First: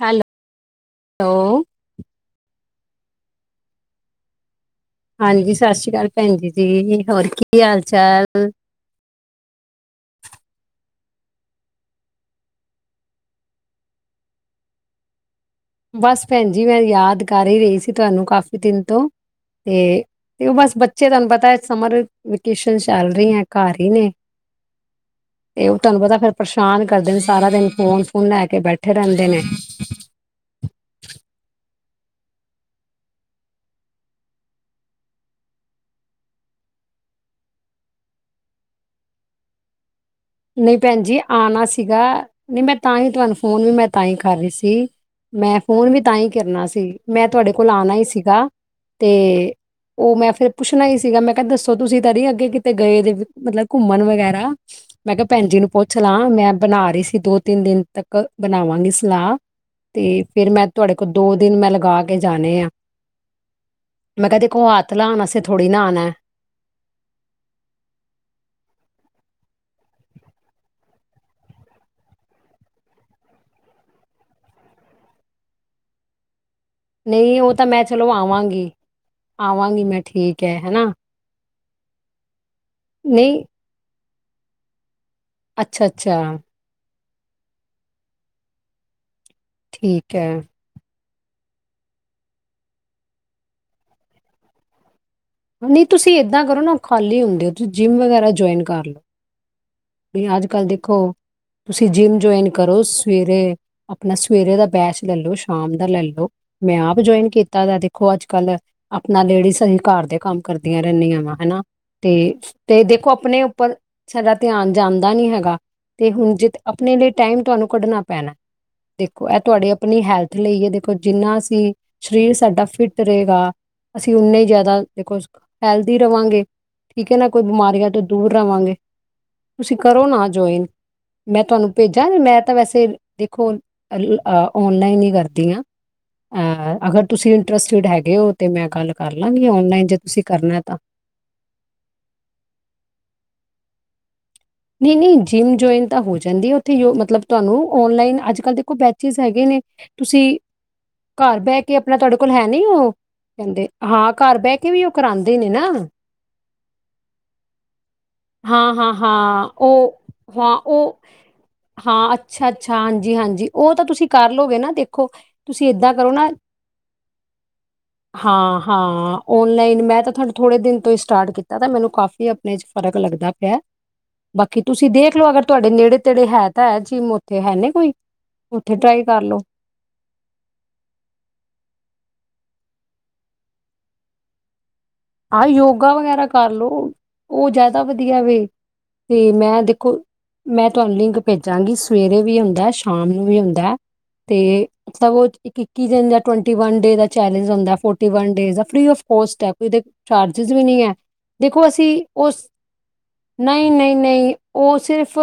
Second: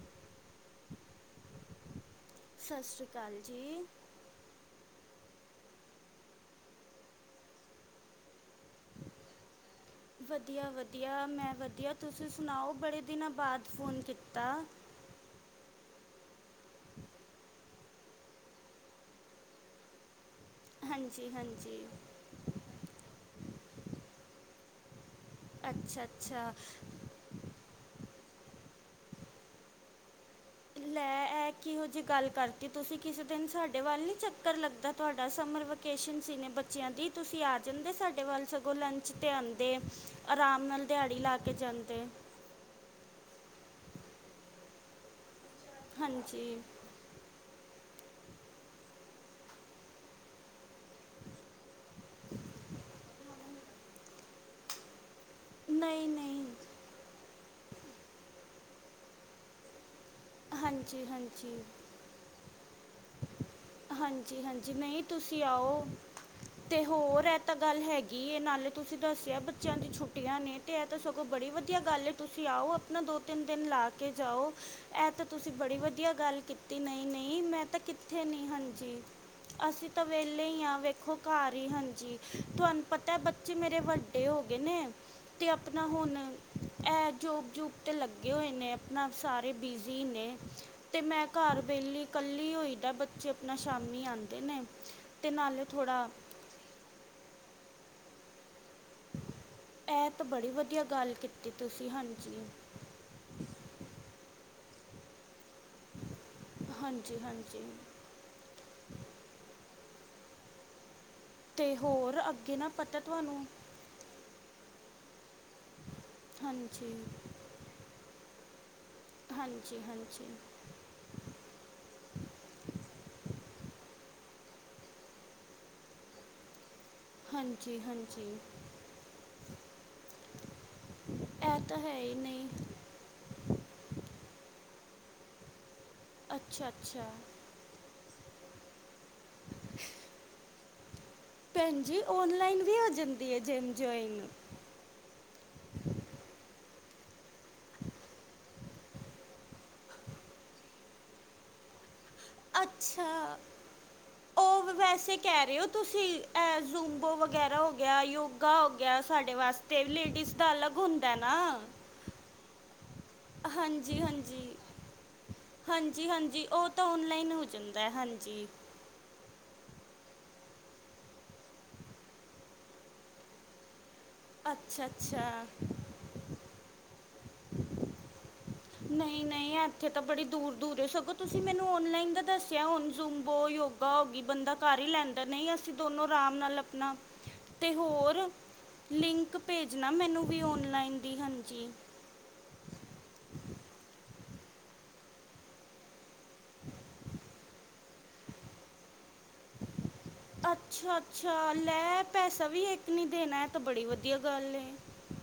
Hello- hello. ਸਤਿ ਸ਼੍ਰੀ ਅਕਾਲ ਜੀ। ਹਾਂਜੀ ਸਤਿ ਸ਼੍ਰੀ ਅਕਾਲ ਭੈਣ ਜ ਜੀ ਹੋਰ ਕੀ ਹਾਲ ਚਾਲ। ਵਧੀਆ ਵਧੀਆ ਮੈਂ ਵਧੀਆ ਤੁਸੀਂ ਸੁਣਾਓ ਬੜੇ ਦਿਨਾਂ ਬਾਅਦ ਫ਼ੋਨ ਕੀਤਾ। ਬਸ ਭੈਣ ਜੀ ਮੈਂ ਯਾਦ ਕਰ ਹੀ ਰਹੀ ਸੀ ਤੁਹਾਨੂੰ ਕਾਫ਼ੀ ਦਿਨ ਤੋਂ ਤੇ ਤੇ ਉਹ ਬਸ ਬੱਚੇ ਤੁਹਾਨੂੰ ਹਾਂਜੀ ਪਤਾ ਹਾਂਜੀ ਸਮਰ ਵੇਕੇਸ਼ਨ ਚੱਲ ਰਹੀ ਹੈ ਘਰ ਹੀ ਨੇ ਤੇ ਉਹ ਤੁਹਾਨੂੰ ਅੱਛਾ ਪਤਾ ਫੇਰ ਅੱਛਾ ਪਰੇਸ਼ਾਨ ਕਰਦੇ ਨੇ ਸਾਰਾ ਦਿਨ ਫੋਨ ਉਹ ਲੈ ਕੇ ਬੈਠੇ ਰਹਿੰਦੇ ਨੇ। ਲੈ ਇਹ ਕਿਹੋ ਜਿਹੀ ਗੱਲ ਕਰਤੀ ਤੁਸੀਂ ਕਿਸੇ ਦਿਨ ਸਾਡੇ ਵੱਲ ਨੀ ਚੱਕਰ ਲੱਗਦਾ ਤੁਹਾਡਾ ਸਮਰ ਵਕੇਸ਼ਨ ਸੀ ਨੇ ਬੱਚਿਆਂ ਦੀ ਤੁਸੀਂ ਆ ਜਾਂਦੇ ਸਾਡੇ ਵੱਲ ਸਗੋਂ ਲੰਚ 'ਤੇ ਆਉਂਦੇ ਆਰਾਮ ਨਹੀਂ ਨਾਲ ਭੈਣ ਦਿਹਾੜੀ ਜੀ ਲਾ ਕੇ ਆਣਾ ਜਾਂਦੇ। ਸੀਗਾ ਨਹੀਂ ਮੈਂ ਤਾਂ ਹੀ ਤੁਹਾਨੂੰ ਫੋਨ ਵੀ ਮੈਂ ਤਾਂ ਹੀ ਕਰ ਰਹੀ ਸੀ ਮੈਂ ਫੋਨ ਵੀ ਤਾਂ ਹੀ ਹਾਂਜੀ ਕਰਨਾ ਸੀ। ਮੈਂ ਤੁਹਾਡੇ ਕੋਲ ਆਉਣਾ ਹੀ ਸੀਗਾ ਤੇ ਉਹ ਮੈਂ ਫੇਰ ਪੁੱਛਣਾ ਹੀ ਸੀਗਾ। ਮੈਂ ਕਿਹਾ ਦੱਸੋ ਤੁਸੀਂ ਤੇ ਨੀ ਅੱਗੇ ਕਿਤੇ ਗਏ ਮਤਲਬ ਘੁੰਮਣ ਵਗੈਰਾ। ਮੈਂ ਕਿਹਾ ਭੈਣ ਜੀ ਨੂੰ ਪੁੱਛ ਨਹੀਂ ਲਾਂ ਨਹੀਂ ਮੈਂ ਬਣਾ ਰਹੀ ਸੀ ਦੋ ਤਿੰਨ ਦਿਨ ਤੱਕ ਬਣਾਵਾਂਗੇ ਸਲਾਹ ਤੇ ਫੇਰ ਮੈਂ ਤੁਹਾਡੇ ਹਾਂਜੀ ਕੋਲ ਦੋ ਦਿਨ ਹਾਂਜੀ ਮੈਂ ਲਗਾ ਕੇ ਜਾਣੇ ਆ। ਮੈਂ ਹਾਂਜੀ ਕਿਹਾਦੇ ਕੋ ਹਾਂਜੀ ਹੱਤ ਨਹੀਂ ਲਾਣ ਆਸਤੇ ਤੁਸੀਂ ਥੋੜ੍ਹੀ ਨਾ ਆਓ ਆਨਾ ਐ। ਤੇ ਹੋਰ ਇਹ ਤਾਂ ਗੱਲ ਹੈਗੀ ਇਹ ਨਾਲੇ ਤੁਸੀਂ ਦੱਸਿਆ ਬੱਚਿਆਂ ਦੀ ਛੁੱਟੀਆਂ ਨੇ। ਇਹਤਾਂ ਸਗੋਂ ਬੜੀ ਵਧੀਆ ਗੱਲ ਤੁਸੀਂ ਆਓ ਆਪਣਾ ਦੋ ਤਿੰਨ ਦਿਨ ਲਾ ਕੇ ਜਾਓ ਇਹ ਤਾਂ। ਤੁਸੀਂ ਬੜੀ ਵਧੀਆ ਗੱਲ ਕੀਤੀ ਨਹੀਂ ਨਹੀਂ ਮੈਂ ਤਾਂ ਕਿੱਥੇ ਨਹੀਂ ਹਾਂਜੀ। ਆਵਾਂਗੀ ਅਸੀਂ ਮੈਂ ਤਾਂ ਠੀਕ ਵਿਹਲੇ ਹੈ ਹੀ ਹਾਂ ਹਨਾ ਵੇਖੋ ਘਰ ਹੀ ਹਾਂਜੀ ਤੁਹਾਨੂੰ ਪਤਾ ਹੈ ਨਹੀਂ ਬੱਚੇ ਮੇਰੇ। ਵੱਡੇ ਹੋ ਗਏ ਨੇ ਤੇ ਆਪਣਾ ਅੱਛਾ ਹੁਣ। ਅੱਛਾ ਹੈ ਜੋਬ ਜੁਬ ਤੇ ਲੱਗੇ ਹੋਏ ਨੇ ਆਪਣਾ ਸਾਰੇ ਬਿਜ਼ੀ ਠੀਕ ਨੇ। ਹੈ ਅਤੇ ਮੈਂ ਘਰ ਵਿਹਲੀ ਇਕੱਲੀ ਹੋਇਦਾ ਬੱਚੇ ਆਪਣਾ ਸ਼ਾਮੀ ਆਉਂਦੇ ਨੇ। ਤੇ ਨਾਲੇ ਨਹੀਂ ਥੋੜਾ ਤੁਸੀਂ ਇੱਦਾਂ ਕਰੋ ਨਾ ਉਹ ਖਾਲੀ ਹੁੰਦੇ ਹੋ ਤੁਸੀਂ ਜਿੰਮ ਵਗੈਰਾ ਜੁਆਇਨ ਕਰ ਲਓ। ਇਹ ਤਾਂ ਅੱਜ ਬੜੀ ਕੱਲ ਵਧੀਆ ਦੇਖੋ ਗੱਲ ਕੀਤੀ ਤੁਸੀਂ ਜਿੰਮ ਹਾਂਜੀ ਜੁਆਇਨ ਕਰੋ। ਸਵੇਰੇ ਆਪਣਾ ਸਵੇਰੇ ਦਾ ਬੈਚ ਲੈ ਲੋ ਸ਼ਾਮ ਦਾ ਲੈ ਲੋ ਮੈਂ ਆਪ ਹਾਂਜੀ ਜੁਆਇਨ ਹਾਂਜੀ ਕੀਤਾ ਦਾ ਤੇ। ਦੇਖੋ ਅੱਜ ਕੱਲ੍ਹ ਆਪਣਾ ਲੇਡੀਜ਼ ਅਸੀਂ ਘਰ ਦੇ ਕੰਮ ਕਰਦੀਆਂ ਰਹਿੰਦੀਆਂ ਵਾ। ਹਨਾ ਤੇ ਹੋਰ ਅੱਗੇ ਨਾ ਤੇ ਪਤਾ ਦੇਖੋ ਆਪਣੇ ਤੁਹਾਨੂੰ ਉੱਪਰ ਸਾਡਾ ਧਿਆਨ ਜਾਂਦਾ ਨੀ ਹੈਗਾ ਤੇ ਹੁਣ ਜ ਹਾਂਜੀ ਆਪਣੇ ਲਈ ਟਾਈਮ ਤੁਹਾਨੂੰ ਕੱਢਣਾ ਪੈਣਾ। ਦੇਖੋ ਇਹ ਤੁਹਾਡੇ ਹਾਂਜੀ ਆਪਣੀ ਹਾਂਜੀ ਹੈਲਥ ਲਈ ਐ। ਦੇਖੋ ਜਿੰਨਾ ਅਸੀ ਸਰੀਰ ਸਾਡਾ ਫਿੱਟ ਰਹੇਗਾ। ਅਸੀਂ ਉਨੇ ਹੀ ਜ਼ਿਆਦਾ ਦੇਖੋ ਹੈਲਦੀ ਰਹਾਂਗੇ ਠੀਕ ਹੈ ਨਾ। ਕੋਈ ਹਾਂਜੀ ਬਿਮਾਰੀਆਂ ਤੋਂ ਹਾਂਜੀ ਦੂਰ ਰਹਾਂਗੇ। ਤੁਸੀਂ ਕਰੋ ਨਾ ਜੁਆਇਨ ਮੈਂ ਇਹ ਤੁਹਾਨੂੰ ਤਾਂ ਹੈ ਭੇਜਾਂ ਹੀ ਮੈਂ ਨਹੀਂ ਤਾਂ ਵੈਸੇ। ਦੇਖੋ ਔਨਲਾਈਨ ਹੀ ਕਰਦੀ ਹ ਅੱਛਾ ਅਹ ਅਗਰ ਅੱਛਾ ਤੁਸੀਂ ਇੰਟਰਸਟਡ ਹੈਗੇ ਉਹ ਤੇ ਮੈਂ ਗੱਲ ਕਰ ਲਾਂਗੀ। ਔਨਲਾਈਨ ਜੇ ਤੁਸੀਂ ਕਰਨਾ ਤਾਂ। ਭੈਣ ਜੀ ਔਨਲਾਈਨ ਵੀ ਆ ਜਾਂਦੀ ਹੈ ਜਿਮ ਜਆਇਨ। ਨਹੀਂ -ਨਹੀਂ ਜਿੰਮ ਜੁਆਇਨ ਤਾਂ ਹੋ ਜਾਂਦੀ ਐ। ਉੱਥੇ ਮਤਲਬ ਤੁਹਾਨੂੰ ਓਨਲਾਈਨ ਅੱਜ ਕੱਲ੍ਹ ਦੇਖੋ ਬੈਚਿਸ ਹੈਗੇ ਨੇ। ਤੁਸੀਂ ਘਰ ਬਹਿ ਕੇ ਆਪਣਾ ਤੁਹਾਡੇ ਕੋਲ ਹੈ ਨੀ ਉਹ ਅੱਛਾ ਕਹਿੰਦੇ ਹਾ ਘਰ ਬਹਿ ਕੇ ਵੀ ਉਹ ਕਰਾਂਂਦੇ ਨੇ ਨਾ। ਐ ਜ਼ੂਬੋ ਵਗੈਰਾ ਹੋ ਗਿਆ, ਯੋਗਾ ਹੋ ਹਾਂ ਹਾਂ ਗਿਆ ਸਾਡੇ ਹਾਂ ਵਾਸਤੇ। ਅਤੇ ਉਹ ਲੇਡੀਜ਼ ਤਾਂ ਹਾਂ ਅਲੱਗ ਉਹ ਹੁੰਦਾ ਨਾ। ਹਾਂ। ਅੱਛਾ-ਅੱਛਾ, ਹਾਂਜੀ -ਹਾਂਜੀ ਉਹ ਤਾਂ ਤੁਸੀਂ ਕਰ ਲਓਗੇ ਨਾ ਦੇਖੋ ਤੁਸੀਂ ਏਦਾਂ ਹਾਂਜੀ ਕਰੋ ਨਾ। ਹਾਂਜੀ ਉਹ ਤਾਂ ਔਨਲਾਈਨ ਹੋ ਜਾਂਦਾ ਹੈ ਹਾਂਜੀ। ਹਾਂ -ਹਾਂ ਔਨਲਾਈਨ ਮੈਂ ਤਾਂ ਤੁਹਾਨੂੰ ਥੋੜ੍ਹੇ ਦਿਨ ਤੋਂ ਹੀ ਸਟਾਰਟ ਕੀਤਾ ਤਾਂ ਮੈਨੂੰ ਕਾਫੀ ਆਪਣੇ 'ਚ ਫਰਕ ਲੱਗਦਾ ਪਿਆ। ਬਾਕੀ ਅੱਛਾ ਤੁਸੀਂ ਦੇਖ ਲਓ ਅਗਰ ਅੱਛਾ ਤੁਹਾਡੇ ਨੇੜੇ ਤੇੜੇ ਹੈ ਤਾਂ ਹੈ। ਜੀਮ ਉੱਥੇ ਹੈ ਨੇ ਕੋਈ? ਉੱਥੇ ਟਰਾਈ ਕਰ ਨਈ- ਲੋ ਨਈ ਉੱਥੇ ਤਾਂ ਬੜੀ ਦੂਰ -ਦੂਰ ਸਗੋਂ ਤੁਸੀਂ ਮੈਨੂੰ ਔਨਲਾਈਨ ਦਾ ਦੱਸਿਆ ਹੁਣ ਜ਼ੂੰਬੋ, ਯੋਗਾ ਹੋ ਗਈ ਬੰਦਾ ਕਰ ਈ ਲੈਂਦਾ। ਆਹ ਨਹੀਂ ਅਸੀਂ ਯੋਗਾ ਦੋਨੋ ਵਗੈਰਾ ਆਰਾਮ ਕਰ ਨਾਲ ਆਪ ਲੋ ਆਪਣਾ ਉਹ ਤੇ ਜ਼ਿਆਦਾ ਵਧੀਆ ਹੋਰ। ਵੇ ਤੇ ਲਿੰਕ ਮੈਂ ਭੇਜਣਾ ਦੇਖੋ ਮੈਨੂੰ ਵੀ ਮੈਂ ਤੁਹਾਨੂੰ ਓਨਲਾਈਨ ਦੀ ਲਿੰਕ ਹਾਂਜੀ। ਭੇਜਾਂਗੀ ਸਵੇਰੇ ਵੀ ਹੁੰਦਾ ਸ਼ਾਮ ਨੂੰ ਵੀ ਹੁੰਦਾ ਐ ਤੇ। ਸਗੋਂ ਇੱਕੀ ਦਿਨ ਦੇ ਇੱਕੀ ਡੇ ਚੈਲੇੰਜ ਹੁੰਦਾ ਹੈ ਇਕਤਾਲੀ ਡੇਜ਼ ਆ ਫਰੀ ਆਫ ਕੋਸਟ ਚਾਰਜਿਸ ਵੀ ਨਹੀਂ ਐ। ਅੱਛਾ ਅੱਛਾ ਦੇਖੋ ਅਸੀਂ ਲੈ ਉਸ ਪੈਸਾ ਵੀ ਇੱਕ ਨਹੀਂ ਦੇਣਾ ਇਹ ਤਾਂ ਨਹੀਂ ਬੜੀ -ਨਹੀਂ ਵਧੀਆ -ਨਹੀਂ ਗੱਲ ਹੈ ਉਹ ਸਿਰਫ।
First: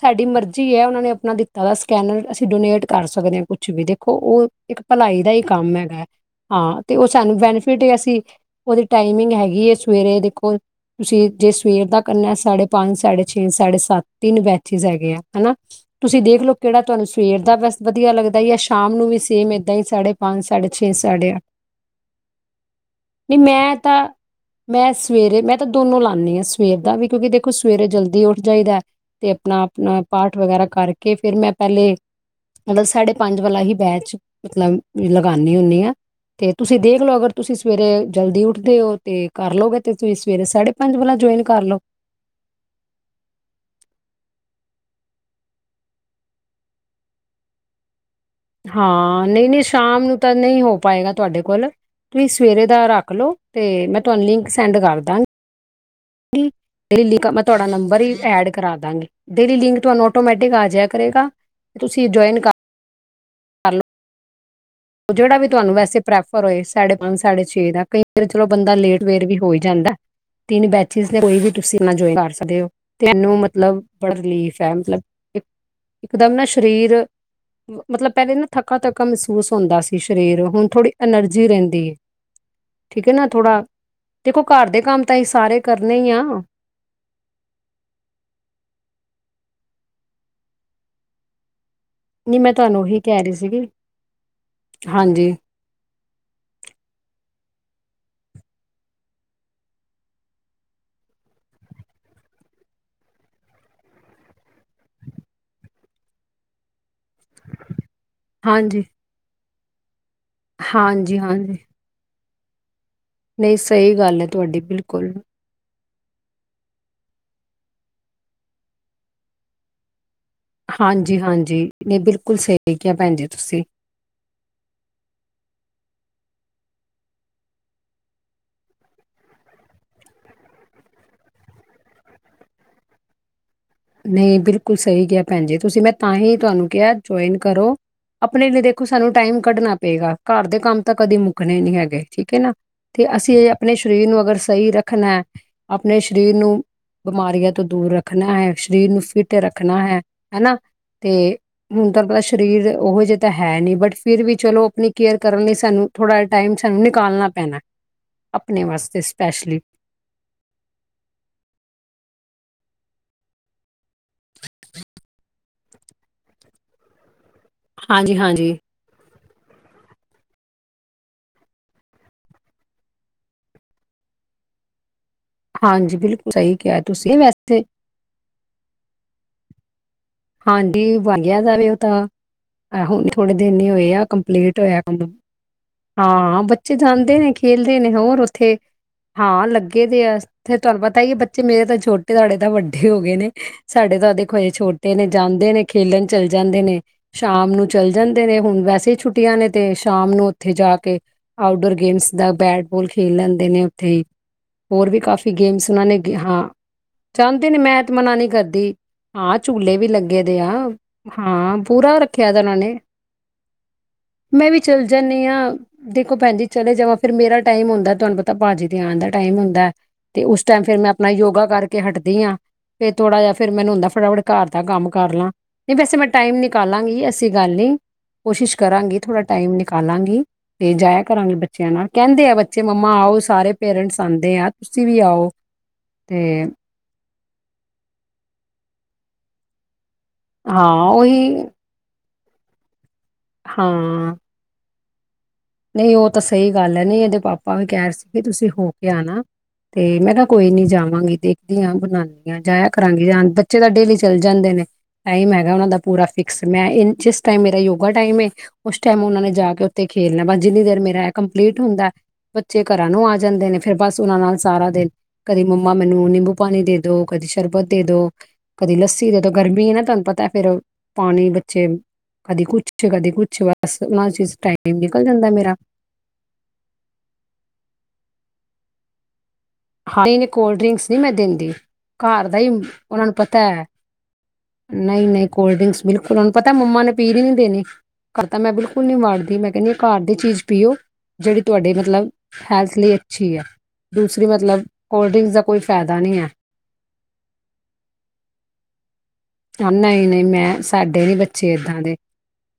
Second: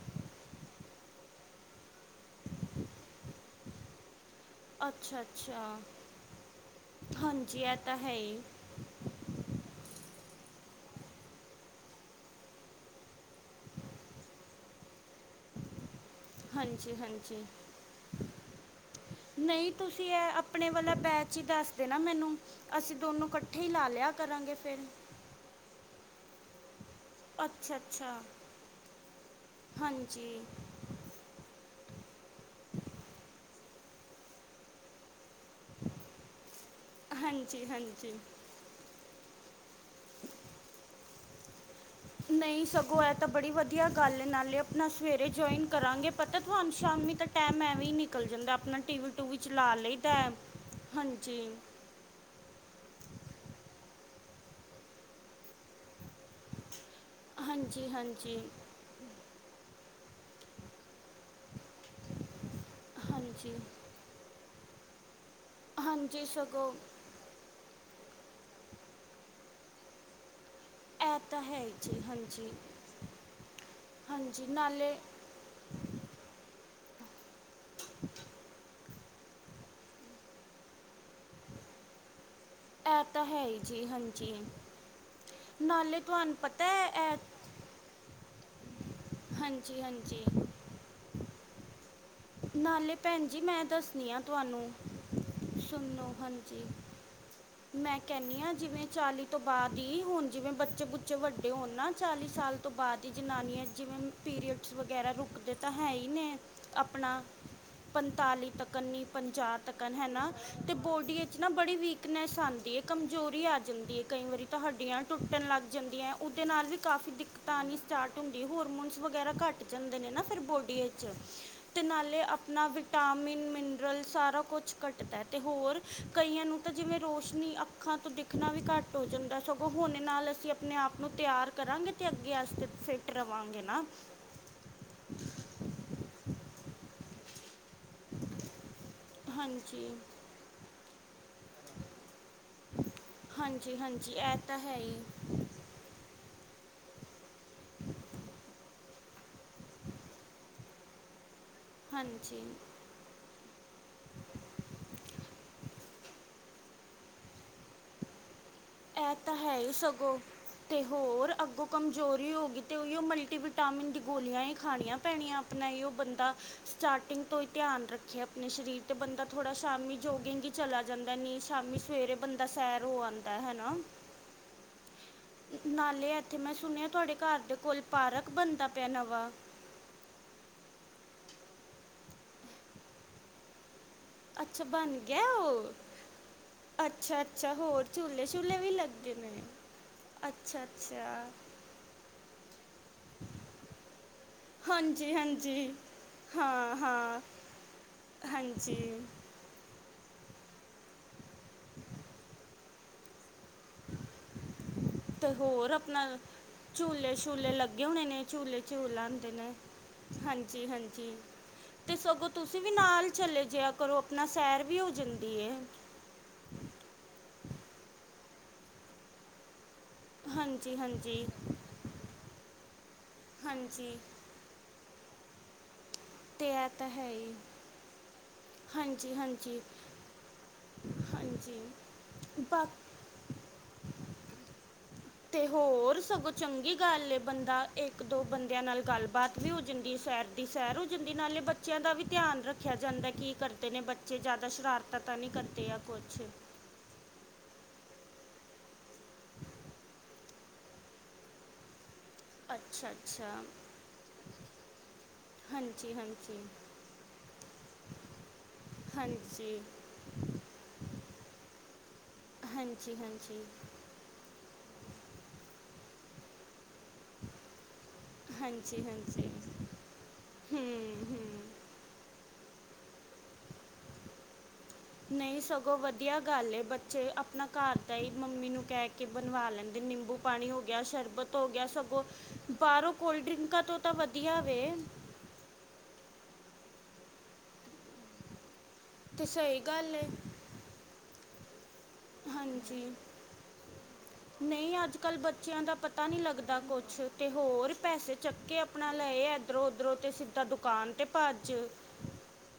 ਸਾਡੀ ਮਰਜ਼ੀ ਏ ਉਹਨਾਂ ਨੇ ਆਪਣਾ ਦਿੱਤਾ ਦਾ ਸਕੈਨਰ ਅਸੀਂ ਡੋਨੇਟ ਕਰ ਸਕਦੇ ਹਾਂ ਕੁਛ ਵੀ ਦੇਖੋ ਉਹ। ਇੱਕ ਅੱਛਾ ਭਲਾਈ ਦਾ ਹੀ ਕੰਮ ਅੱਛਾ ਹੈਗਾ ਹਾਂ ਤੇ ਉਹ ਸਾਨੂੰ ਹਾਂਜੀ ਇਹ ਬੈਨੀਫਿਟ ਤਾਂ ਹੈ ਅਸੀਂ ਹੀ ਉਹਦੇ ਟਾਈਮ ਹੈਗੀ ਸਵੇਰੇ ਦੇਖੋ। ਤੁਸੀਂ ਜੇ ਸਵੇਰ ਦਾ ਕੰਨਾ ਸਾਢੇ ਪੰਜ, ਸਾਢੇ ਛੇ, ਸਾਢੇ ਸੱਤ ਤਿੰਨ ਬੈਚਿਸ ਹੈਗੇ ਆ ਹਨਾ। ਤੁਸੀਂ ਦੇਖ ਲਓ ਕਿਹੜਾ ਹਾਂਜੀ ਤੁਹਾਨੂੰ ਸਵੇਰ ਹਾਂਜੀ ਦਾ ਬਸ ਵਧੀਆ ਲੱਗਦਾ ਹੈ ਸ਼ਾਮ ਨੂੰ ਵੀ ਸੇਮ ਨਹੀਂ ਏਦਾਂ ਹੀ ਤੁਸੀਂ ਸਾਢੇ ਇਹ ਪੰਜ। ਆਪਣੇ ਸਾਢੇ ਛੇ ਵਾਲਾ ਸਾਢੇ ਬੈਚ ਅੱਠ ਹੀ ਦੱਸਦੇ ਨਾ ਮੈਨੂੰ ਅਸੀਂ ਦੋਨੋ ਨਹੀਂ ਇਕੱਠੇ ਹੀ ਮੈਂ ਲਾ ਤਾਂ ਲਿਆ ਕਰਾਂਗੇ ਫੇਰ। ਮੈਂ ਸਵੇਰੇ ਮੈਂ ਤਾਂ ਦੋਨੋ ਲਾਦੀ ਆ ਸਵੇਰ ਦਾ ਵੀ। ਕਿਉਂਕਿ ਦੇਖੋ ਅੱਛਾ ਸਵੇਰੇ ਅੱਛਾ ਜਲਦੀ ਉੱਠ ਜਾਈਦਾ ਤੇ ਆਪਣਾ -ਆਪਣਾ ਪਾਠ ਹਾਂਜੀ ਵਗੈਰਾ ਕਰਕੇ। ਕੇ ਫੇਰ ਮੈਂ ਪਹਿਲੇ ਮਤਲਬ ਸਾਢੇ ਪੰਜ ਵਾਲਾ ਹੀ ਬੈਚ ਮਤਲਬ ਲਗਾਨੀ ਹੁੰਨੀ ਆ ਤੇ ਤੁਸੀਂ ਦੇਖ ਲਓ ਅਗਰ ਤੁਸੀਂ ਹਾਂਜੀ ਸਵੇਰੇ ਹਾਂਜੀ ਜਲਦੀ ਤੇ ਉਹ ਤੇ ਕਰਲਓਗੇ ਤੇ ਤੁਸੀਂ ਸਵੇਰੇ ਸਾਢੇ ਪੰਜ ਵਲਾ ਜੁਆਇਨ ਕਰ ਲਓ। ਨਹੀਂ ਸਗੋਂ ਹੈ ਤਾਂ ਬੜੀ ਵਧੀਆ ਗੱਲ ਨਾਲੇ ਆਪਣਾ ਸਵੇਰੇ ਜੁਆਇਨ ਕਰਾਂਗੇ ਪਤਾ ਤੁਹਾਨੂੰ ਸ਼ਾਮੀ ਤਾ ਤਾ ਮੈਂ ਵੀ ਨੀ। ਹਾਂ ਨਹੀਂ-ਨਹੀਂ ਸ਼ਾਮ ਨੂੰ ਹੈ ਤਾਂ ਨਹੀਂ ਹੋ ਪਾਏਗਾ ਹਾਂਜੀ ਤੁਹਾਡੇ ਕੋਲ ਤੁਸੀਂ ਸਵੇਰੇ ਦਾ ਰੱਖ ਲਓ ਤੇ ਮੈਂ ਤੁਹਾਨੂੰ ਲਿੰਕ ਸੈਂਡ ਕਰਦਾਂਗੀ ਡੇਲੀ ਕਾ ਮੈਂ ਤੁਹਾਡਾ ਹਾਂਜੀ ਨੰਬਰ ਹੀ ਹਾਂਜੀ ਐਡ ਕਰਾ ਦਾਂਗੀ ਡੇਲੀ ਲਿੰਕ ਤੁਹਾਨੂੰ ਆਟੋਮੈਟਿਕ ਆ ਜਾਯਾ ਕਰੇਗਾ ਤੁਸੀਂ ਜਇਨ ਕਰ ਹਾਂਜੀ ਉਹ ਜਿਹੜਾ ਵੀ ਤੁਹਾਨੂੰ ਵੈਸੇ ਹਾਂਜੀ ਪ੍ਰੈਫਰ ਹੋਏ ਸਗੋਂ ਸਾਡੇ ਸਾਢੇ ਛੇ ਦਾ ਕਈ ਵਾਰ ਚਲੋ ਬੰਦਾ ਲੇਟ ਵੇਰ ਵੀ ਹੋਈ ਜਾਂਦਾ ਤਿੰਨ ਬੈਚਿਸ ਇਹ ਨੇ ਕੋਈ ਤਾਂ ਵੀ ਹੈ ਹੀ ਤੁਸੀਂ ਤਿੰਨਾਂ ਜੀ ਚੋਂ ਜੋਇਨ ਕਰ ਹਾਂਜੀ ਸਕਦੇ ਹੋ ਮਨੂੰ ਮਤਲਬ ਬੜਾ ਹਾਂਜੀ ਰਿਲੀਫ ਹੈ ਨਾਲੇ ਮਤਲਬ ਇੱਕਦਮ ਨਾ ਸਰੀਰ ਮਤਲਬ ਪਹਿਲੇ ਨਾ ਥੱਕਾ ਥੱਕਾ ਮਹਿਸੂਸ ਹੁੰਦਾ ਸੀ ਸਰੀਰ ਹੁਣ ਥੋੜੀ ਐਨਰਜੀ ਰਹਿੰਦੀ ਇਹ ਠੀਕ ਹੈ ਤਾਂ ਨਾ ਹੀ ਥੋੜਾ ਜੀ ਹਾਂਜੀ ਦੇਖੋ ਘਰ ਦੇ ਕੰਮ ਤਾਂ ਅਸੀਂ ਸਾਰੇ ਕਰਨੇ ਨਾਲੇ ਹੀ ਆ ਤੁਹਾਨੂੰ ਪਤਾ ਹੈ ਇਹ ਹਾਂਜੀ -ਹਾਂਜੀ। ਮੈਂ ਤੁਹਾਨੂੰ ਨਾਲੇ ਉਹੀ ਕਹਿ ਭੈਣ ਰਹੀ ਜੀ ਮੈਂ ਸੀਗੀ ਦੱਸਦੀ ਹਾਂ ਤੁਹਾਨੂੰ ਹਾਂਜੀ ਸੁਣੋ ਹਾਂਜੀ। ਮੈਂ ਕਹਿੰਦੀ ਹਾਂ ਜਿਵੇਂ ਚਾਲੀ ਤੋਂ ਬਾਅਦ ਹੀ ਹੁਣ ਜਿਵੇਂ ਬੱਚੇ-ਬਚੇ ਵੱਡੇ ਹੋਣ ਨਾ ਚਾਲੀ ਸਾਲ? ਤੋਂ ਬਾਅਦ ਹੀ ਜਨਾਨੀਆਂ ਜਿਵੇਂ ਪੀਰੀਅਡਸ ਵਗੈਰਾ ਰੁਕਦੇ ਤਾਂ ਹੈ ਹੀ ਨੇ ਆਪਣਾ। ਪੰਤਾਲੀ ਤੱਕ ਹਾਂਜੀ ਨੀ ਪੰਜਾਹ ਤੱਕ ਹੈਨਾ ਤੇ ਬੋਡੀ ਹਾਂਜੀ ਵਿੱਚ ਨਾ ਹਾਂਜੀ ਬੜੀ ਵੀਕ ਵੀਕਨੈਸ ਆਂਦੀ ਹੈ ਕਮਜ਼ੋਰੀ ਨਹੀਂ ਆ ਸਹੀ ਜਾਂਦੀ ਹੈ ਗੱਲ ਕਈ ਵਾਰੀ ਤਾਂ ਤੁਹਾਡੀ ਹੱਡੀਆਂ ਬਿਲਕੁਲ ਟੁੱਟਣ ਲੱਗ ਜਾਂਦੀਆਂ ਉਹਦੇ ਨਾਲ ਵੀ ਕਾਫ਼ੀ ਦਿੱਕਤਾਂ ਆਨੀ ਸਟਾਰਟ ਹੁੰਦੀ ਹੋਰਮੋਨਸ ਵਗੈਰਾ ਘੱਟ ਜਾਂਦੇ ਨੇ ਨਾ ਫਿਰ ਬੋ ਡੇ ਚ ਹਾਂਜੀ-ਹਾਂਜੀ ਨਹੀਂ ਨਾਲੇ ਬਿਲਕੁਲ ਆਪਣਾ ਸਹੀ ਕਿਹਾ ਭੈਣ ਜੀ ਵਿਟਾਮਿਨ ਤੁਸੀਂ। ਮੈਂ ਰਲ ਸਾਰਾ ਕੁਛ ਘੱਟਦਾ ਅਤੇ ਹੋਰ ਕਈਆਂ ਨੂੰ ਤਾਂ ਜਿਵੇਂ ਰੋਸ਼ਨੀ ਅੱਖਾਂ ਤੋਂ ਦਿਖਣਾ ਵੀ ਘੱਟ ਹੋ ਜਾਂਦਾ ਸਗੋਂ ਹੁਣੇ ਨਾਲ ਅਸੀਂ ਆਪਣੇ ਆਪ ਨੂੰ ਤਿਆਰ ਕਰਾਂਗੇ ਅਤੇ ਅੱਗੇ ਅਸੀ ਤਾਂ ਫਿੱਟ ਰਵਾਂਗੇ ਨਾ ਨਹੀਂ ਬਿਲਕੁਲ ਸਹੀ ਕਿਹਾ ਭੈਣ ਜੀ ਤੁਸੀਂ ਮੈਂ ਤਾਂ ਹੀ ਤੁਹਾਨੂੰ ਕਿਹਾ ਜੁਆਇਨ ਕਰੋ ਆਪਣੇ ਲਈ ਦੇਖੋ ਸਾਨੂੰ ਟਾਈਮ ਕੱਢਣਾ ਹਾਂਜੀ ਪਏਗਾ ਘਰ ਦੇ ਕੰਮ ਤਾਂ ਕਦੇ ਮੁੱਕ ਮੁਕਣੇ ਨੀ ਹੈਗੇ ਠੀਕ ਹੈ ਨਾ ਤੇ ਅਸੀਂ ਆਪਣੇ ਹਾਂਜੀ ਸਰੀਰ ਹਾਂਜੀ ਨੂੰ ਅਗਰ ਇਹ ਤਾਂ ਸਹੀ ਹੈ ਹੀ ਰੱਖਣਾ ਅਪਣੇ ਸਰੀਰ ਨੂੰ ਬਿਮਾਰੀਆਂ ਤੋਂ ਦੂਰ ਰੱਖਣਾ ਹੈ ਸਰੀਰ ਨੂੰ ਫਿਟ ਰੱਖਣਾ ਹੈ ਹੈਨਾ ਤੇ ਹੁਣ ਤੂੰ ਪਤਾ ਹਾਂਜੀ ਸਰੀਰ ਉਹੋ ਜਿਹੇ ਤਾਂ ਹੈ ਨਹੀਂ ਬਟ ਫਿਰ ਵੀ ਚਲੋ ਆਪਣੀ ਕੇਅਰ ਕਰਨ ਲਈ ਸਾਨੂੰ ਥੋੜਾ ਜਹਾ ਟਾਈਮ ਸਾਨੂੰ ਨਿਕਾਲਣਾ ਪੈਣਾ ਅਪਣੇ ਵਾਸਤੇ ਇਹ ਤਾਂ ਹੈ ਸਪੈਸ਼ਲੀ ਹੀ ਸਗੋਂ ਅਤੇ ਹੋਰ ਅੱਗੋਂ ਕਮਜ਼ੋਰੀ ਹੋ ਗਈ ਅਤੇ ਉਹੀਓ ਮਲਟੀਵਿਟਾਮਿਨ ਦੀ ਗੋਲੀਆਂ ਹੀ ਖਾਣੀਆਂ ਪੈਣੀਆਂ ਨਹੀਂ ਉਹ ਬੰਦਾ ਸਟਾਰਟਿੰਗ ਤੋਂ ਹੀ ਧਿਆਨ ਰੱਖੇ ਅਪਣੇ ਹਾਂਜੀ-ਹਾਂਜੀ। ਸ਼ਰੀਰ ਅਤੇ ਬੰਦਾ ਥੋੜਾ ਸ਼ਾਮ ਜੋਗਿੰਗ ਹੀ ਚਲਾ ਜਾਂਦਾ ਨਹੀਂ ਸ਼ਾਮੀ ਸਵੇਰੇ ਬੰਦਾ ਸੈਰ ਹੋ ਆਂ ਦਾ ਹੈਨਾ ਹਾਂਜੀ, ਨਾਲੇ ਬਿਲਕੁਲ ਇੱਥੇ ਮੈਂ ਸਹੀ ਕਿਹਾ ਸੁਣਿਆ ਤੁਹਾਡੇ ਤੁਸੀਂ ਘਰ ਦੇ ਵੈਸੇ ਕੋਲ ਇੱਕ ਪਾਰਕ ਬਣਦਾ ਪਿਆ ਨਵਾਂ ਹਾਂਜੀ ਵੰਗਿਆ ਜਾਰੇ ਉਹ ਤਾਂ ਹੁਣ ਥੋੜੇ ਦਿਨ ਹੀ ਹੋਏ ਆ ਕੰਮਪ ਅੱਛਾ ਬਣ ਗਿਆ ਉਹ ਹਾਂ ਬੱਚੇ ਜਾਂਦੇ ਅੱਛਾ ਨੇ ਅੱਛਾ ਖੇਲਦੇ ਨੇ ਹੋਰ ਝੂਲੇ ਉੱਥੇ ਛੂਲੇ ਵੀ ਲੱਗੇ ਨੇ ਹਾਂ ਲੱਗੇ ਦੇ ਆ ਫਿਰ ਅੱਛਾ ਤੁਹਾਨੂੰ ਪਤਾ ਹੀ ਹੈ ਅੱਛਾ ਬੱਚੇ ਮੇਰੇ ਤਾਂ ਛੋਟੇ ਤੁਹਾਡੇ ਤਾਂ ਵੱਡੇ ਹੋ ਗਏ ਨੇ ਸਾਡੇ ਤਾਂ ਦੇਖੋ ਹਜੇ ਛੋਟੇ ਨੇ ਹਾਂਜੀ ਜਾਂਦੇ ਨੇ ਹਾਂਜੀ ਖੇਲਣ ਚੱਲ ਜਾਂਦੇ ਹਾਂ ਨੇ ਹਾਂ ਸ਼ਾਮ ਨੂੰ ਚੱਲ ਜਾਂਦੇ ਨੇ ਹੁਣ ਵੈਸੇ ਵੀ ਹਾਂਜੀ ਛੁੱਟੀਆਂ ਨੇ ਤੇ ਸ਼ਾਮ ਨੂੰ ਉੱਥੇ ਜਾ ਕੇ ਆਊਟਡੋਰ ਗੇਮਸ ਦਾ ਬੈਟਬੋਲ ਖੇਲ ਲੈਂਦੇ ਨੇ ਉੱਥੇ ਹੀ ਹੋਰ ਵੀ ਕਾਫ਼ੀ ਤੇ ਗੇਮਸ ਹੋਰ ਉਹਨਾਂ ਨੇ ਆਪਣਾ ਹਾਂ ਝੂਲੇ ਜਾਂਦੇ ਛੂਲੇ ਨੇ ਮੈਂ ਲੱਗੇ ਤਾਂ ਹੋਣੇ ਮਨਾ ਨੇ ਨਹੀਂ ਝੂਲੇ ਕਰਦੀ ਝੂਲ ਆਂਦੇ ਹਾਂ ਨੇ ਝੂਲੇ ਵੀ ਲੱਗੇ ਦੇ ਆ ਹਾਂਜੀ ਹਾਂਜੀ ਹਾਂ ਤੇ ਪੂਰਾ ਸਗੋਂ ਰੱਖਿਆ ਦਾ ਉਹਨਾਂ ਤੁਸੀਂ ਵੀ ਨੇ ਨਾਲ ਚਲੇ ਜਿਆ ਕਰੋ ਆਪਣਾ ਮੈਂ ਵੀ ਸੈਰ ਚੱਲ ਹੋ ਜਾਂਦੀ ਹਾਂ ਏ ਦੇਖੋ ਭੈਣ ਜੀ ਚਲੇ ਜਾਵਾਂ ਫਿਰ ਮੇਰਾ ਟਾਈਮ ਹੁੰਦਾ ਤੁਹਾਨੂੰ ਪਤਾ ਭਾਜੀ ਤੇ ਆਣ ਦਾ ਟਾਈਮ ਹੁੰਦਾ ਤੇ ਉਸ ਟਾਈਮ ਹਾਂਜੀ ਫਿਰ ਮੈਂ ਅਪਣਾ ਹਾਂਜੀ ਯੋਗਾ ਕਰਕੇ ਹਟਦੀ ਹਾਂ ਫਿਰ ਥੋੜਾ ਜਿਹਾ ਫਿਰ ਮੈਨੂੰ ਹੁੰਦਾ ਹਾਂਜੀ ਫਟਾਫਟ ਘਰ ਦਾ ਕੰਮ ਕਰ ਲਾਂ ਨਹੀਂ ਵੈਸੇ ਮੈਂ ਟਾਈਮ ਤੇ ਇਹ ਤਾਂ ਨਿਕਾਲਾਂਗੀ ਹੈ ਐਸੀ ਹੀ ਗੱਲ ਨਹੀਂ ਕੋਸ਼ਿਸ਼ ਕਰਾਂਗੀ ਹਾਂਜੀ ਥੋੜਾ ਟਾਈਮ ਹਾਂਜੀ ਨਿਕਾਲਾਂਗੀ ਤੇ ਜਾਇਆ ਕਰਾਂਗੇ, ਹਾਂਜੀ ਬੱਚਿਆਂ ਨਾਲ, ਕਹਿੰਦੇ ਆ ਬੱਚੇ ਬਾ ਮੰਮਾ ਆਓ ਸਾਰੇ ਪੇਰੈਂਟਸ ਆਂਦੇ ਆ, ਤੁਸੀਂ ਵੀ ਆਓ ਤੇ ਹੋਰ, ਸਗੋਂ ਤੇ ਚੰਗੀ ਗੱਲ ਏ, ਬੰਦਾ ਇੱਕ ਦੋ ਬੰਦਿਆਂ ਨਾਲ ਗੱਲਬਾਤ ਵੀ ਹੋ ਜਾਂਦੀ ਐ, ਸੈਰ ਦੀ ਹਾਂ ਸੈਰ ਹੋ ਜਾਂਦੀ ਐ, ਨਾਲੇ ਉਹੀ ਬੱਚ ਬੱਚਿਆਂ ਦਾ ਵੀ ਧਿਆਨ ਰੱਖਿਆ ਜਾਂਦਾ, ਕੀ ਕਰਦੇ ਨੇ, ਹਾਂ ਬੱਚੇ ਜ਼ਿਆਦਾ ਸ਼ਰਾਰਤਾਂ ਤਾਂ ਨਹੀਂ ਕਰਦੇ ਆ ਨਹੀਂ ਉਹ ਤਾਂ ਕੁਛ ਸਹੀ ਗੱਲ ਐ, ਨਹੀਂ ਇਹਦੇ ਪਾਪਾ ਵੀ ਕਹਿ ਰਹੇ ਸੀਗੇ ਤੁਸੀਂ ਹੋ ਕੇ ਆਣਾ ਤੇ ਮੈਂ ਨਾ ਕੋਈ ਨੀ ਜਾਵਾਂਗੀ, ਦੇਖਦੀ ਹਾਂ ਬਣਾਉ ਜਾਇਆ ਅੱਛਾ ਕਰਾਂਗੀ, ਜਾਂ ਅੱਛਾ ਬੱਚੇ ਤਾਂ ਡੇਲੀ ਚੱਲ ਜਾਂਦੇ ਨੇ। ਟਾਈਮ ਹੈਗਾ ਉਹਨਾਂ ਦਾ ਹਾਂਜੀ ਪੂਰਾ ਹਾਂਜੀ ਫਿਕਸ ਮੈਂ ਇਨ ਜਿਸ ਟਾਈਮ ਮੇਰਾ ਯੋਗਾ ਟਾਈਮ ਐ ਉਸ ਟਾਈਮ ਉਹ ਨੇ ਜਾ ਹਾਂਜੀ ਕੇ ਉੱਥੇ ਖੇਲਣਾ ਬਸ ਜਿੰਨੀ ਦੇਰ ਮੇਰਾ ਕੰਪਲੀਟ ਹੁੰਦਾ ਐ, ਬੱਚੇ ਘਰਾਂ ਹਾਂਜੀ ਨੂੰ ਆ ਹਾਂਜੀ ਜਾਂਦੇ ਨੇ। ਫਿਰ ਬਸ ਉਹਨਾਂ ਨਾਲ ਸਾਰਾ ਦਿਨ, ਕਦੀ ਮੰਮਾ ਮੈਨੂੰ ਨਿੰਬੂ ਪਾਣੀ ਦੇ ਦੋ, ਕਦੀ ਸ਼ਰਬਤ ਦੇ ਦੋ। ਕਦੀ ਹਾਂਜੀ ਲੱਸੀ ਤੇ ਹਾਂਜੀ ਤਾਂ ਗਰਮੀ ਨਾ, ਤੁਹਾਨੂੰ ਪਤਾ ਫਿਰ ਹੂੰ ਪਾਣੀ ਹੂੰ ਬੱਚੇ ਕਦੀ ਕੁਛ ਕਦੀ ਕੁਛ ਬਸ ਉਨਾਂ ਚ ਟਾਈਮ ਨਿ ਨਹੀਂ ਸਗੋਂ ਵਧੀਆ ਗੱਲ ਏ ਬੱਚੇ ਆਪਣਾ ਘਰ ਦਾ ਹੀ ਮੰਮੀ ਨੂੰ ਕਹਿ ਕੇ ਬਣਵਾ ਲੈਣ ਨਿੰਬੂ ਹਾਏ ਨੇ ਪਾਣੀ ਕੋਲਡ ਹੋ ਗਿਆ, ਡਰਿੰਕਸ ਨਹੀਂ ਮੈਂ ਸ਼ਰਬਤ ਹੋ ਦਿੰਦੀ ਗਿਆ, ਸਗੋਂ ਘਰ ਦਾ ਹੀ ਬਾਹਰੋਂ ਉਹਨਾਂ ਨੂੰ ਕੋਲਡ ਪਤਾ ਡਰਿੰਕਾਂ ਤੋਂ ਤਾਂ ਵਧੀਆ ਵੇ ਕੋਲਡਰਿੰਕਸ ਬਿਲਕੁਲ, ਉਹਨੂੰ ਪਤਾ, ਮੰਮਾ ਨੇ ਪੀਣ ਹੀ ਨੀ ਦੇਣੀ। ਘਰ ਤਾਂ, ਮੈਂ ਬਿਲਕੁਲ ਨਹੀਂ ਤੇ ਵਾੜਦੀ, ਮੈਂ ਸਹੀ ਕਹਿੰਦੀ ਐ ਗੱਲ ਘਰ ਏ ਦੀ ਚੀਜ਼ ਪੀਓ, ਜਿਹੜੀ ਤੁਹਾਡੇ ਮਤਲਬ ਹੈਲਥ, ਹਾਂਜੀ ਲਈ ਅੱਛੀ ਐ। ਨਹੀਂ, ਅੱਜ -ਕੱਲ੍ਹ ਬੱਚਿਆਂ ਦਾ ਫਾਇਦਾ ਪਤਾ ਨਹੀਂ ਹੈ ਲੱਗਦਾ ਕੁਛ। ਤੇ ਹੋਰ, ਪੈਸੇ ਚੱਕੇ ਆਪਣਾ ਲਏ ਇੱਧਰੋਂ, ਉੱਧਰੋਂ ਨਹੀਂ ਤੇ ਨਹੀਂ ਸਿੱਧਾ ਮੈਂ ਦੁਕਾਨ ਤੇ ਸਾਡੇ ਨੀ ਭੱਜ ਬੱਚੇ ਏਦਾਂ ਦੇ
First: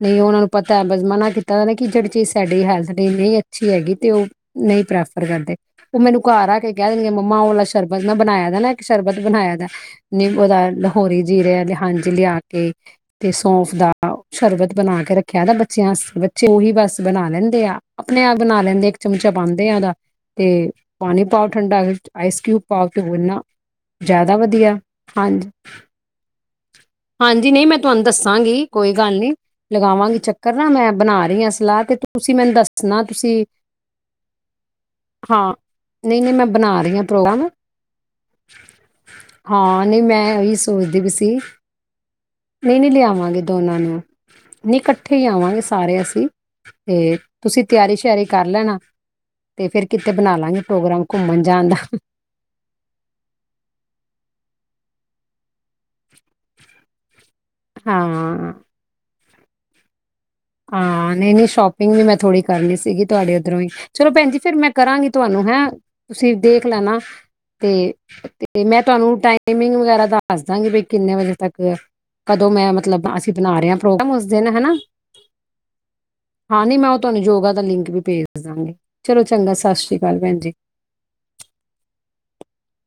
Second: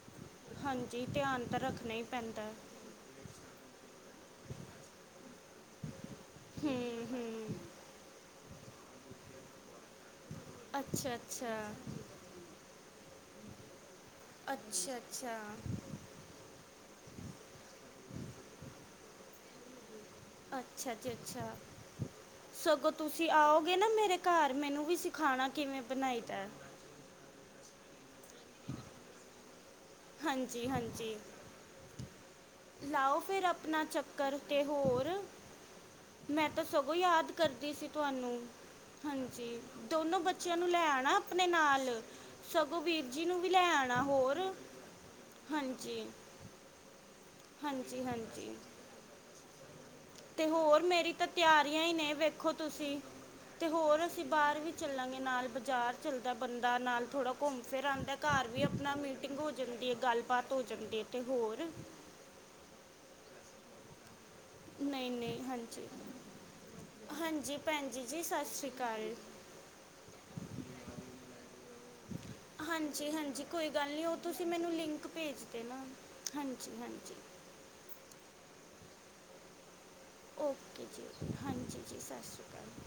ਨਹੀਂ, ਉਹਨਾਂ ਨੂੰ ਪਤਾ ਬਸ ਹਾਂਜੀ ਮਨਾ ਧਿਆਨ ਤਾਂ ਕੀਤਾ, ਉਹ ਕਿ ਰੱਖਣਾ ਹੀ ਜਿਹੜੀ ਚੀਜ਼, ਪੈਂਦਾ ਹੈ। ਸਾਡੀ ਹੈਲਥ ਲਈ ਨਹੀਂ ਅੱ ਛੀ ਹੈਗੀ, ਤੇ ਉਹ ਨਹੀਂ ਪ੍ਰੈਫਰ ਕਰਦੇ। ਹੁਣ ਮੈਨੂੰ ਘਰ ਆ ਕੇ ਕਹਿ ਹੂੰ ਦੇਣਗੇ, ਮੰਮਾ ਉਹ ਹੂੰ ਵਾਲਾ ਸ਼ਰਬਤ ਨਾ, ਬਣਾਇਆਂ ਦਾ ਨਾ ਇੱਕ ਸ਼ਰਬਤ ਬਣਾਇਆ ਦਾ ਨੀ ਉਹਦਾ, ਅੱਛਾ ਲਾਹੌਰੀ ਜ਼ੀਰਾ ਅੱਛਾ ਕੇ, ਹਾਂਜੀ ਲਿਆ ਕੇ ਤੇ ਸੌੰਫ ਦਾ ਸ਼ਰਬਤ ਅੱਛਾ ਬਣਾ ਕੇ ਅੱਛਾ ਰੱਖਿਆ ਦਾ, ਬੱਚਿਆਂ ਵਸਤੇ ਜ਼ਰੂਰੀ, ਬਸ ਬਣਾ ਲੈਂਦੇ ਆ, ਆਪਣੇ ਆਪ ਬਣਾ ਲੈਂਦੇ ਇੱਕ ਚਮਚਾ ਪਾਉਂਦੇ ਆ ਉਹਦਾ ਤੇ ਅੱਛਾ ਜੀ ਪਾਣੀ ਪਾਓ ਅੱਛਾ ਠੰਡਾ, ਵਿੱਚ ਆਈਸਕਿਊਬ ਪਾਓ ਸਗੋਂ ਤੇ ਤੁਸੀਂ ਇੰਨਾ, ਆਓਗੇ ਨਾ ਮੇਰੇ ਜ਼ਿਆਦਾ ਘਰ ਵਧੀਆ ਮੈਨੂੰ ਹਾਂਜੀ। [unintelligible] ਕਿਵੇਂ ਬਣਾਈ ਦਾ ਐ? ਹਾਂਜੀ, ਨਹੀਂ, ਮੈਂ ਤੁਹਾਨੂੰ ਦੱਸਾਂਗੀ ਕੋਈ ਗੱਲ ਨਹੀਂ। ਲਗਾਵਾਂਗੀ ਚੱਕਰ ਨਾ, ਹਾਂਜੀ ਮੈਂ ਹਾਂਜੀ ਬਣਾ ਰਹੀ ਹਾਂ ਸਲਾਹ, ਤੇ ਤੁਸੀਂ ਮੈਨੂੰ ਦੱਸਣਾ ਤੁਸੀਂ ਕਰ ਤੇ ਹੋਰ, ਹਾਂ ਨਹੀਂ ਨਹੀਂ ਮੈਂ ਤਾਂ ਬਣਾ ਸਗੋਂ ਰਹੀ ਹਾਂ ਯਾਦ ਪ੍ਰੋਗਰਾਮ ਕਰਦੀ ਸੀ, ਤੁਹਾਨੂੰ ਹਾਂਜੀ, ਹਾਂ ਨਹੀਂ ਦੋਨੋਂ ਮੈਂ ਉਹੀ ਬੱਚਿਆਂ ਨੂੰ ਲੈ ਸੋਚਦੀ ਵੀ ਆਣਾ, ਸੀ ਆਪਣੇ ਨਾਲ। ਨਹੀਂ, ਸਗੋਂ ਨਹੀਂ ਵੀਰ ਜੀ ਨੂੰ ਲਿਆਵਾਂਗੇ ਵੀ ਲੈ ਦੋਨਾਂ ਨੂੰ, ਆਣਾ ਹੋਰ ਨਹੀਂ ਇਕੱਠੇ ਹੀ ਆਵਾਂਗੇ, ਸਾਰੇ ਹਾਂਜੀ ਅਸੀਂ। ਤੇ ਤੁਸੀਂ, ਤਿਆਰੀ- ਹਾਂਜੀ ਸ਼ਿਆਰੀ ਕਰ ਹਾਂਜੀ ਲੈਣਾ। ਤੇ ਫੇਰ ਕਿਤੇ ਬਣਾ ਤੇ ਲਾਂਗੇ, ਹੋਰ ਪ੍ਰੋਗਰਾਮ ਮੇਰੀ ਤਾਂ ਘੁੰਮਣ ਜਾਣ ਦਾ। ਤਿਆਰੀਆਂ ਹੀ ਨੇ ਵੇਖੋ ਤੁਸੀਂ ਤੇ ਹੋਰ ਅਸੀਂ ਬਾਹਰ ਵੀ ਚੱਲਾਂਗੇ, ਨਾਲ ਬਾਜ਼ਾਰ ਚੱਲਦਾ ਬੰਦਾ ਨਾਲ ਥੋੜਾ ਘੁੰਮ ਫਿਰ ਆਉਂਦਾ, ਘਰ ਹਾਂ ਵੀ ਆਪਣਾ ਮੀਟਿੰਗ ਹੋ ਜਾਂਦੀ ਐ ਗੱਲਬਾਤ ਹੋ ਜਾਂਦੀ ਹੈ ਹਾਂ, ਤੇ ਨਹੀਂ -ਨਹੀਂ ਹੋਰ ਸ਼ੋਪਿੰਗ ਵੀ ਮੈਂ ਥੋੜ੍ਹੀ ਕਰਨੀ ਸੀਗੀ, ਤੁਹਾਡੇ ਉੱਧਰੋਂ ਹੀ। ਚਲੋ, ਭੈਣਜੀ ਫਿਰ ਮੈਂ ਕਰਾਂਗੀ ਨਹੀਂ ਨਹੀਂ ਤੁਹਾਨੂੰ ਹੈਂ, ਹਾਂਜੀ ਤੁਸੀਂ ਦੇਖ ਲੈਣਾ ਹਾਂਜੀ ਤੇ ਭੈਣ ਜੀ ਜੀ ਸਤਿ ਤੇ ਸ਼੍ਰੀ ਮੈਂ, ਤੁਹਾਨੂੰ ਅਕਾਲ ਟਾਈਮਿੰਗ ਵਗੈਰਾ ਦੱਸ ਦਾਂਗੀ, ਬੀ ਕਿੰਨੇ ਵਜੇ ਤੱਕ ਕਦੋਂ ਮੈਂ ਹਾਂਜੀ ਮਤਲਬ, ਅਸੀਂ ਹਾਂਜੀ ਬਣਾ ਕੋਈ ਰਹੇ ਹਾਂ, ਗੱਲ ਨਹੀਂ ਪ੍ਰੋਗਰਾਮ ਉਹ ਉਸ ਤੁਸੀਂ ਦਿਨ ਮੈਨੂੰ ਹਨਾ‌। ਲਿੰਕ ਭੇਜ ਦੇਣਾ, ਹਾਂਜੀ- ਉਹ ਹਾਂਜੀ। ਤੁਹਾਨੂੰ ਯੋਗਾ ਦਾ ਲਿੰਕ ਵੀ ਭੇਜ ਦਾਂਗੇ, ਚਲੋਂ ਚੰਗਾ, ਸਤਿ ਸ਼੍ਰੀ ਅਕਾਲ ਭੈਣ ਜੀ। ਓਕੇ ਜੀ, ਹਾਂਜੀ ਜੀ, ਸਤਿ ਸ਼੍ਰੀ ਅਕਾਲ।